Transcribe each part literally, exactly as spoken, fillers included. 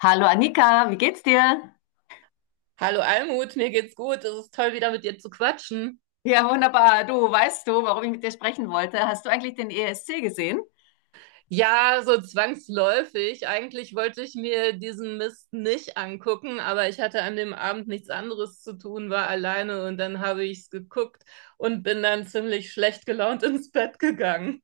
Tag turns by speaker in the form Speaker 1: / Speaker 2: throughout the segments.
Speaker 1: Hallo Annika, wie geht's dir?
Speaker 2: Hallo Almut, mir geht's gut. Es ist toll, wieder mit dir zu quatschen.
Speaker 1: Ja, wunderbar. Du, weißt du, warum ich mit dir sprechen wollte? Hast du eigentlich den E S C gesehen?
Speaker 2: Ja, so zwangsläufig. Eigentlich wollte ich mir diesen Mist nicht angucken, aber ich hatte an dem Abend nichts anderes zu tun, war alleine und dann habe ich's geguckt und bin dann ziemlich schlecht gelaunt ins Bett gegangen.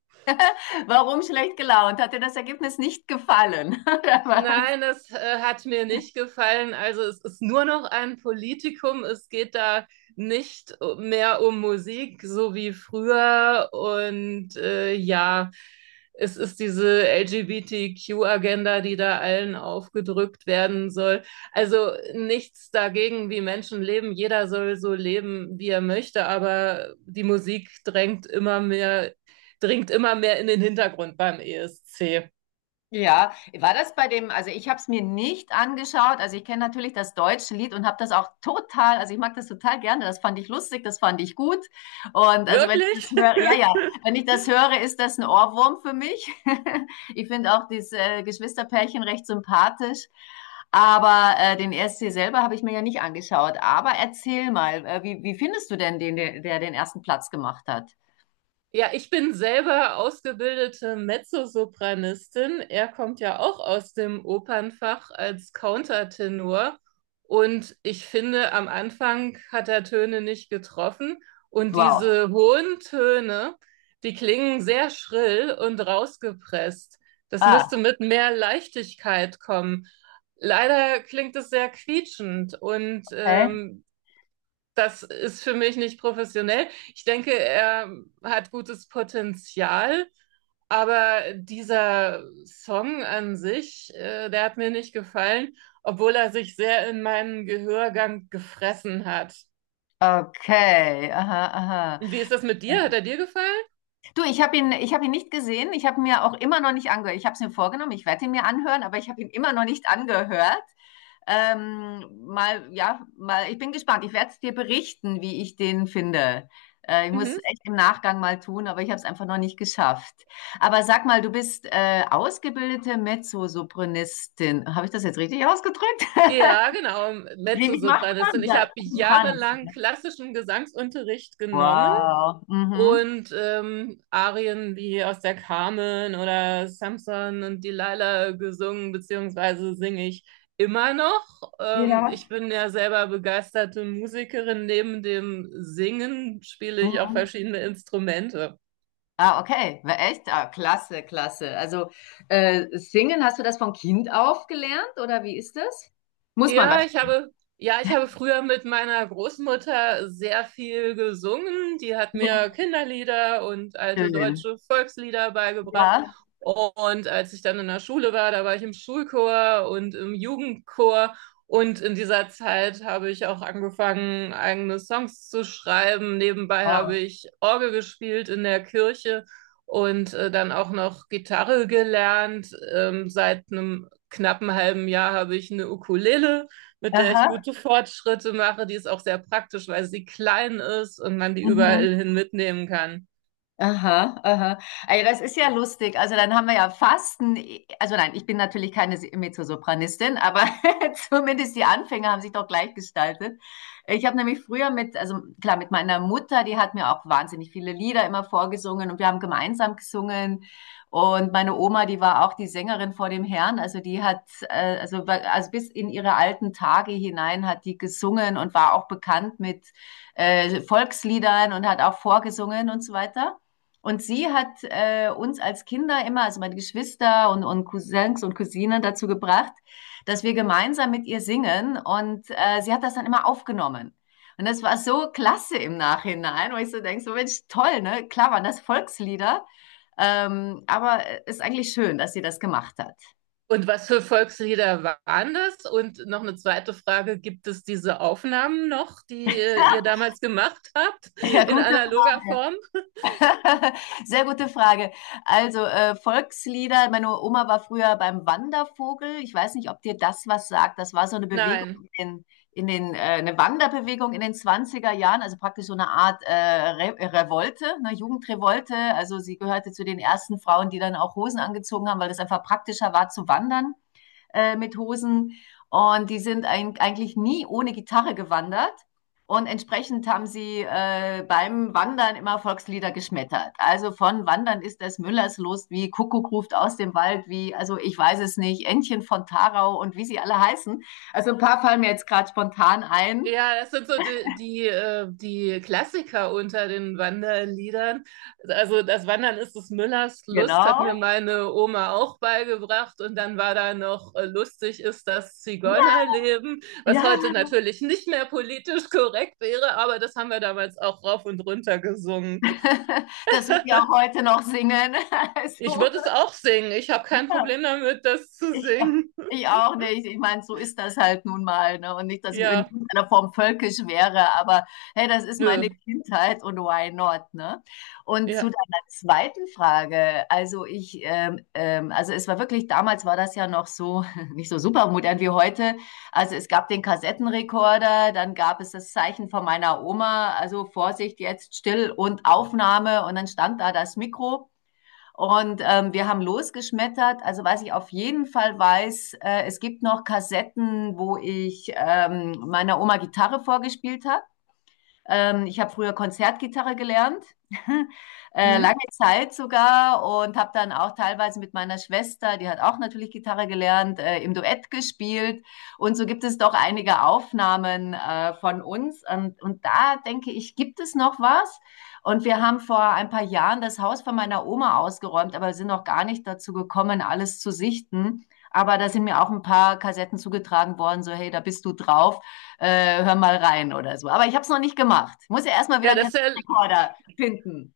Speaker 1: Warum schlecht gelaunt? Hat dir das Ergebnis nicht gefallen?
Speaker 2: Nein, das äh, hat mir nicht gefallen. Also es ist nur noch ein Politikum. Es geht da nicht mehr um Musik, so wie früher. Und äh, ja, es ist diese L G B T Q-Agenda, die da allen aufgedrückt werden soll. Also nichts dagegen, wie Menschen leben. Jeder soll so leben, wie er möchte. Aber die Musik drängt immer mehr, dringt immer mehr in den Hintergrund beim E S C.
Speaker 1: Ja, war das bei dem, also ich habe es mir nicht angeschaut, also ich kenne natürlich das deutsche Lied und habe das auch total, also ich mag das total gerne, das fand ich lustig, das fand ich gut und also wenn ich das
Speaker 2: Wirklich?
Speaker 1: höre, ja, ja, wenn ich das höre, ist das ein Ohrwurm für mich. Ich finde auch dieses äh, Geschwisterpärchen recht sympathisch, aber äh, den E S C selber habe ich mir ja nicht angeschaut, aber erzähl mal, äh, wie, wie findest du denn den, der, der den ersten Platz gemacht hat?
Speaker 2: Ja, ich bin selber ausgebildete Mezzosopranistin. Er kommt ja auch aus dem Opernfach als Countertenor. Und ich finde, am Anfang hat er Töne nicht getroffen. Und
Speaker 1: Wow.
Speaker 2: diese hohen Töne, die klingen sehr schrill und rausgepresst. Das müsste
Speaker 1: Ah,
Speaker 2: mit mehr Leichtigkeit kommen. Leider klingt es sehr quietschend und
Speaker 1: okay.
Speaker 2: ähm, das ist für mich nicht professionell. Ich denke, er hat gutes Potenzial, aber dieser Song an sich, äh, der hat mir nicht gefallen, obwohl er sich sehr in meinen Gehörgang gefressen hat.
Speaker 1: Okay, aha, aha.
Speaker 2: Und wie ist das mit dir? Hat er dir gefallen?
Speaker 1: Du, ich habe ihn, ich hab ihn nicht gesehen. Ich habe mir auch immer noch nicht angehört. Ich habe es mir vorgenommen, ich werde ihn mir anhören, aber ich habe ihn immer noch nicht angehört. Ähm, mal, ja, mal, ich bin gespannt. Ich werde es dir berichten, wie ich den finde. Äh, ich muss es
Speaker 2: Mhm.
Speaker 1: echt im Nachgang mal tun, aber ich habe es einfach noch nicht geschafft. Aber sag mal, du bist äh, ausgebildete Mezzosopranistin. Habe ich das jetzt richtig ausgedrückt?
Speaker 2: Ja, genau,
Speaker 1: Wie, wie macht
Speaker 2: Mezzosopranistin.
Speaker 1: man
Speaker 2: Ich
Speaker 1: das?
Speaker 2: habe
Speaker 1: Du
Speaker 2: jahrelang klassischen Gesangsunterricht genommen
Speaker 1: Wow. Mhm.
Speaker 2: und ähm, Arien wie aus der Carmen oder Samson und Delilah gesungen, beziehungsweise singe ich immer noch. Ähm,
Speaker 1: Ja.
Speaker 2: ich bin ja selber begeisterte Musikerin. Neben dem Singen spiele ich auch
Speaker 1: Mhm.
Speaker 2: verschiedene Instrumente.
Speaker 1: Ah, okay. War echt? Ah, klasse, klasse. Also äh, singen, hast du das von Kind auf gelernt oder wie ist das? Muss man
Speaker 2: Ja, ich
Speaker 1: wahrscheinlich.
Speaker 2: habe, ja, ich habe früher mit meiner Großmutter sehr viel gesungen. Die hat mir
Speaker 1: Ja,
Speaker 2: Kinderlieder und alte
Speaker 1: schön.
Speaker 2: deutsche Volkslieder beigebracht.
Speaker 1: Ja.
Speaker 2: Und als ich dann in der Schule war, da war ich im Schulchor und im Jugendchor. Und in dieser Zeit habe ich auch angefangen, eigene Songs zu schreiben. Nebenbei habe
Speaker 1: Oh.
Speaker 2: ich Orgel gespielt in der Kirche und äh, dann auch noch Gitarre gelernt. Ähm, seit einem knappen halben Jahr habe ich eine Ukulele, mit der
Speaker 1: Aha.
Speaker 2: ich gute Fortschritte mache. Die ist auch sehr praktisch, weil sie klein ist und man die
Speaker 1: Mhm.
Speaker 2: überall hin mitnehmen kann.
Speaker 1: Aha, aha. Also das ist ja lustig. Also dann haben wir ja fast, ein, also nein, ich bin natürlich keine Mezzosopranistin, aber zumindest die Anfänge haben sich doch gleich gestaltet. Ich habe nämlich früher mit, also klar, mit meiner Mutter, die hat mir auch wahnsinnig viele Lieder immer vorgesungen und wir haben gemeinsam gesungen. Und meine Oma, die war auch die Sängerin vor dem Herrn, also die hat, äh, also, wa- also bis in ihre alten Tage hinein hat die gesungen und war auch bekannt mit äh, Volksliedern und hat auch vorgesungen und so weiter. Und sie hat äh, uns als Kinder immer, also meine Geschwister und, und Cousins und Cousinen dazu gebracht, dass wir gemeinsam mit ihr singen. Und äh, sie hat das dann immer aufgenommen. Und das war so klasse im Nachhinein, wo ich so denke, so Mensch, toll, ne? Klar waren das Volkslieder, ähm, aber ist eigentlich schön, dass sie das gemacht hat.
Speaker 2: Und was für Volkslieder waren das? Und noch eine zweite Frage, gibt es diese Aufnahmen noch, die äh, ihr damals gemacht habt,
Speaker 1: Ja,
Speaker 2: in
Speaker 1: gute
Speaker 2: analoger
Speaker 1: Frage.
Speaker 2: Form?
Speaker 1: Sehr gute Frage. Also äh, Volkslieder, meine Oma war früher beim Wandervogel. Ich weiß nicht, ob dir das was sagt. Das war so eine Bewegung
Speaker 2: Nein.
Speaker 1: in den, in den äh, eine Wanderbewegung in den zwanziger Jahren, also praktisch so eine Art äh, Re Revolte, eine Jugendrevolte. Also sie gehörte zu den ersten Frauen, die dann auch Hosen angezogen haben, weil das einfach praktischer war zu wandern äh, mit Hosen. Und die sind ein, eigentlich nie ohne Gitarre gewandert. Und entsprechend haben sie äh, beim Wandern immer Volkslieder geschmettert. Also von Wandern ist des Müllers Lust, wie Kuckuck ruft aus dem Wald, wie, also ich weiß es nicht, Entchen von Tarau und wie sie alle heißen. Also ein paar fallen mir jetzt gerade spontan ein.
Speaker 2: Ja, das sind so die, die, äh, die Klassiker unter den Wanderliedern. Also das Wandern ist des Müllers Lust, hat mir
Speaker 1: Genau.
Speaker 2: meine Oma auch beigebracht. Und dann war da noch äh, lustig ist das
Speaker 1: Ja,
Speaker 2: Zigeunerleben,
Speaker 1: ja.
Speaker 2: was heute natürlich nicht mehr politisch korrekt wäre, aber das haben wir damals auch rauf und runter gesungen.
Speaker 1: das wird ja auch heute noch singen.
Speaker 2: Ich
Speaker 1: Also,
Speaker 2: würde es auch singen. Ich habe kein
Speaker 1: ja.
Speaker 2: Problem damit, das zu
Speaker 1: Ich, auch-
Speaker 2: singen.
Speaker 1: ich auch nicht. Ich meine, so ist das halt nun mal, ne? Und nicht, dass ich in
Speaker 2: Ja,
Speaker 1: irgendeiner Form völkisch wäre, aber hey, das ist
Speaker 2: nö,
Speaker 1: meine Kindheit und why not, ne? Und zu
Speaker 2: ja.
Speaker 1: deiner zweiten Frage, also ich, ähm, ähm, also es war wirklich, damals war das ja noch so, nicht so super modern wie heute. Also es gab den Kassettenrekorder, dann gab es das Zeichen von meiner Oma, also Vorsicht, jetzt still und Aufnahme und dann stand da das Mikro. Und ähm, wir haben losgeschmettert. Also was ich auf jeden Fall weiß, äh, es gibt noch Kassetten, wo ich ähm, meiner Oma Gitarre vorgespielt habe. Ähm, ich habe früher Konzertgitarre gelernt, äh,
Speaker 2: Mhm.
Speaker 1: lange Zeit sogar und habe dann auch teilweise mit meiner Schwester, die hat auch natürlich Gitarre gelernt, äh, im Duett gespielt. Und so gibt es doch einige Aufnahmen äh, von uns. Und, und da denke ich, gibt es noch was? Und wir haben vor ein paar Jahren das Haus von meiner Oma ausgeräumt, aber sind noch gar nicht dazu gekommen, alles zu sichten. Aber da sind mir auch ein paar Kassetten zugetragen worden, so hey, da bist du drauf äh, hör mal rein oder so. Aber ich habe es noch nicht gemacht. Ich muss ja erstmal wieder
Speaker 2: Ja,
Speaker 1: einen
Speaker 2: das ist ja
Speaker 1: Kassettenrekorder finden.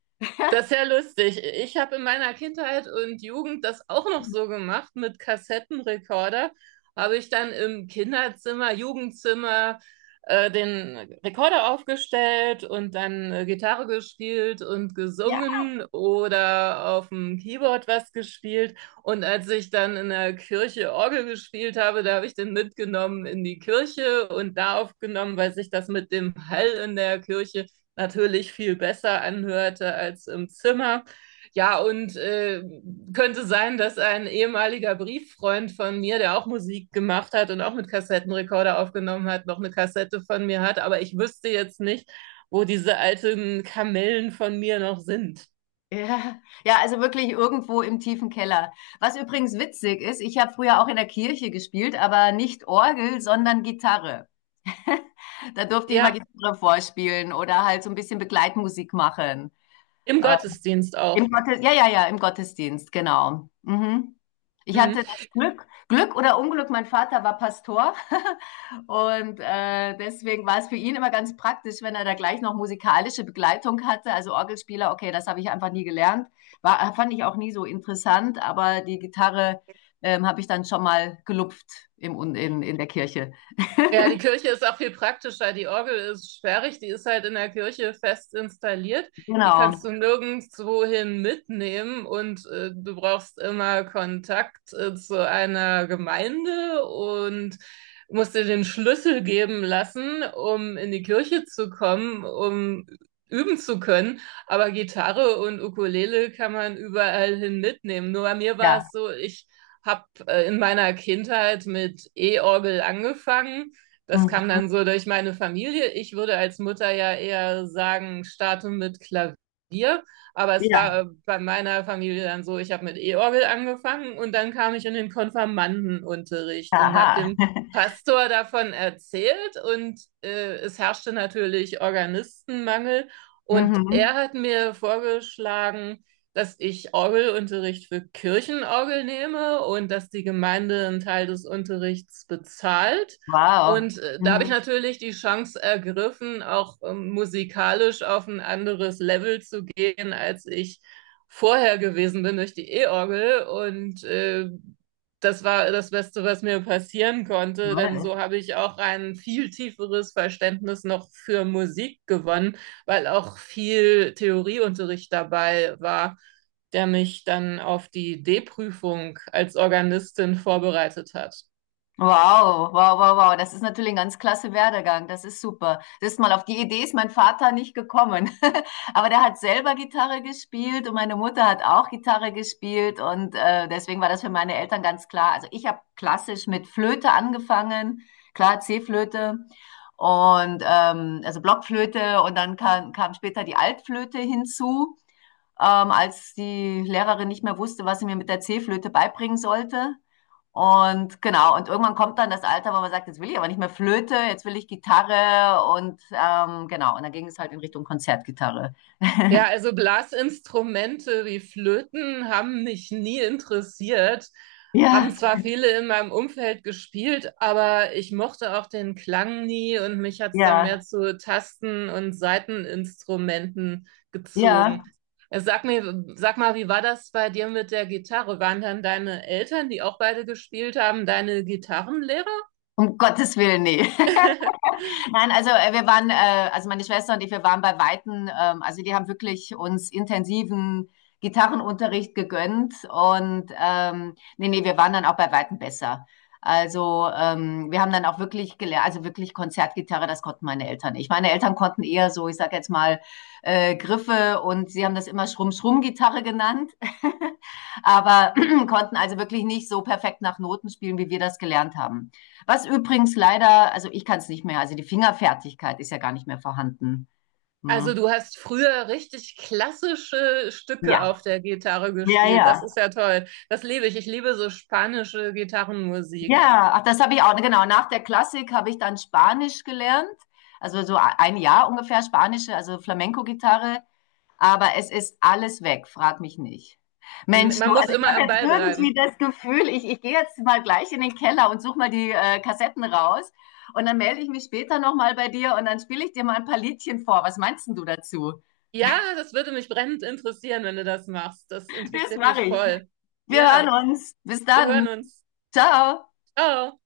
Speaker 2: Das ist ja lustig. Ich habe in meiner Kindheit und Jugend das auch noch so gemacht mit Kassettenrekorder. Habe ich dann im Kinderzimmer, Jugendzimmer äh, den Rekorder aufgestellt und dann äh, Gitarre gespielt und
Speaker 1: Ja,
Speaker 2: gesungen oder auf dem Keyboard was gespielt. Und als ich dann in der Kirche Orgel gespielt habe, da habe ich den mitgenommen in die Kirche und da aufgenommen, weil sich das mit dem Hall in der Kirche natürlich viel besser anhörte als im Zimmer. Ja, und äh, könnte sein, dass ein ehemaliger Brieffreund von mir, der auch Musik gemacht hat und auch mit Kassettenrekorder aufgenommen hat, noch eine Kassette von mir hat. Aber ich wüsste jetzt nicht, wo diese alten Kamellen von mir noch sind.
Speaker 1: ja, ja, also wirklich irgendwo im tiefen Keller. Was übrigens witzig ist, ich habe früher auch in der Kirche gespielt, aber nicht Orgel, sondern Gitarre. da durfte ich immer
Speaker 2: Ja,
Speaker 1: Gitarre vorspielen oder halt so ein bisschen Begleitmusik machen.
Speaker 2: im
Speaker 1: Äh,
Speaker 2: Gottesdienst
Speaker 1: Im
Speaker 2: auch.
Speaker 1: Gottes, ja, ja, ja, im Gottesdienst, genau. Mhm. Ich
Speaker 2: Hm.
Speaker 1: hatte das Glück, Glück oder Unglück, mein Vater war Pastor und äh, deswegen war es für ihn immer ganz praktisch, wenn er da gleich noch musikalische Begleitung hatte. Also Orgelspieler, okay, das habe ich einfach nie gelernt, war, fand ich auch nie so interessant, aber die Gitarre ähm, habe ich dann schon mal gelupft im, Un- in, in der Kirche.
Speaker 2: Ja, die Kirche ist auch viel praktischer. Die Orgel ist sperrig, die ist halt in der Kirche fest installiert. Die
Speaker 1: Genau,
Speaker 2: kannst du nirgendwohin mitnehmen und äh, du brauchst immer Kontakt äh, zu einer Gemeinde und musst dir den Schlüssel geben lassen, um in die Kirche zu kommen, um üben zu können. Aber Gitarre und Ukulele kann man überall hin mitnehmen. Nur bei mir war
Speaker 1: ja.
Speaker 2: es so, ich habe äh, in meiner Kindheit mit E-Orgel angefangen, das kam dann
Speaker 1: Mhm.
Speaker 2: so durch meine Familie. Ich würde als Mutter ja eher sagen, starte mit Klavier. Aber es war
Speaker 1: Ja,
Speaker 2: äh, bei meiner Familie dann so, ich habe mit E-Orgel angefangen und dann kam ich in den Konfirmandenunterricht und habe
Speaker 1: aha.
Speaker 2: dem Pastor davon erzählt und äh, es herrschte natürlich Organistenmangel und er
Speaker 1: Mhm.
Speaker 2: hat mir vorgeschlagen, dass ich Orgelunterricht für Kirchenorgel nehme und dass die Gemeinde einen Teil des Unterrichts bezahlt.
Speaker 1: Wow.
Speaker 2: Und äh, da habe ich
Speaker 1: Mhm.
Speaker 2: natürlich die Chance ergriffen, auch ähm, musikalisch auf ein anderes Level zu gehen, als ich vorher gewesen bin durch die E-Orgel. Und äh, das war das Beste, was mir passieren konnte, denn
Speaker 1: Toll.
Speaker 2: so habe ich auch ein viel tieferes Verständnis noch für Musik gewonnen, weil auch viel Theorieunterricht dabei war, der mich dann auf die D-Prüfung als Organistin vorbereitet hat.
Speaker 1: Wow, wow, wow, wow. Das ist natürlich ein ganz klasse Werdegang. Das ist super. Das ist mal auf die Idee ist mein Vater nicht gekommen. Aber der hat selber Gitarre gespielt und meine Mutter hat auch Gitarre gespielt. Und äh, deswegen war das für meine Eltern ganz klar. Also ich habe klassisch mit Flöte angefangen. Klar, C-Flöte. Und ähm, also Blockflöte. Und dann kam, kam später die Altflöte hinzu, ähm, als die Lehrerin nicht mehr wusste, was sie mir mit der C-Flöte beibringen sollte. Und genau, und irgendwann kommt dann das Alter, wo man sagt, jetzt will ich aber nicht mehr Flöte, jetzt will ich Gitarre und ähm, genau, und dann ging es halt in Richtung Konzertgitarre.
Speaker 2: Ja, also Blasinstrumente wie Flöten haben mich nie interessiert, haben
Speaker 1: Ja,
Speaker 2: zwar viele in meinem Umfeld gespielt, aber ich mochte auch den Klang nie und mich hat's dann
Speaker 1: ja,
Speaker 2: mehr zu Tasten- und Saiteninstrumenten
Speaker 1: ja.
Speaker 2: gezogen. Äh, Sag mir, sag mal, wie war das bei dir mit der Gitarre? Waren dann deine Eltern, die auch beide gespielt haben, deine Gitarrenlehrer?
Speaker 1: Um Gottes Willen, nee. Nein, also äh, wir waren, äh, also meine Schwester und ich, wir waren bei Weitem, ähm, also die haben wirklich uns intensiven Gitarrenunterricht gegönnt und ähm, nee, nee, wir waren dann auch bei Weitem besser. Also ähm, wir haben dann auch wirklich gelernt, also wirklich Konzertgitarre, das konnten meine Eltern nicht. Meine Eltern konnten eher so, ich sage jetzt mal, äh, Griffe und sie haben das immer Schrumm-Schrumm-Gitarre genannt, aber konnten also wirklich nicht so perfekt nach Noten spielen, wie wir das gelernt haben. Was übrigens leider, also ich kann es nicht mehr, also die Fingerfertigkeit ist ja gar nicht mehr vorhanden.
Speaker 2: Also
Speaker 1: Ne?
Speaker 2: du hast früher richtig klassische Stücke
Speaker 1: Ja,
Speaker 2: auf der Gitarre
Speaker 1: ja,
Speaker 2: gespielt. Das
Speaker 1: ja.
Speaker 2: ist ja toll. Das liebe ich. Ich liebe so spanische Gitarrenmusik.
Speaker 1: Ja, ach, das habe ich auch, genau. Nach der Klassik habe ich dann Spanisch gelernt. Also so ein Jahr ungefähr Spanische, also Flamenco-Gitarre. Aber es ist alles weg, frag mich nicht.
Speaker 2: Hm,
Speaker 1: Mensch, du,
Speaker 2: man muss
Speaker 1: also ich
Speaker 2: immer
Speaker 1: habe
Speaker 2: am
Speaker 1: jetzt
Speaker 2: Ball
Speaker 1: irgendwie
Speaker 2: bleiben.
Speaker 1: das Gefühl, ich, ich gehe jetzt mal gleich in den Keller und suche mal die äh, Kassetten raus. Und dann melde ich mich später nochmal bei dir und dann spiele ich dir mal ein paar Liedchen vor. Was meinst denn du dazu?
Speaker 2: Ja, das würde mich brennend interessieren, wenn du das machst. Das
Speaker 1: Das
Speaker 2: interessiert
Speaker 1: mache
Speaker 2: mich
Speaker 1: ich.
Speaker 2: voll.
Speaker 1: Wir
Speaker 2: Ja,
Speaker 1: hören uns. Bis
Speaker 2: wir
Speaker 1: dann.
Speaker 2: hören uns.
Speaker 1: Ciao.
Speaker 2: Ciao.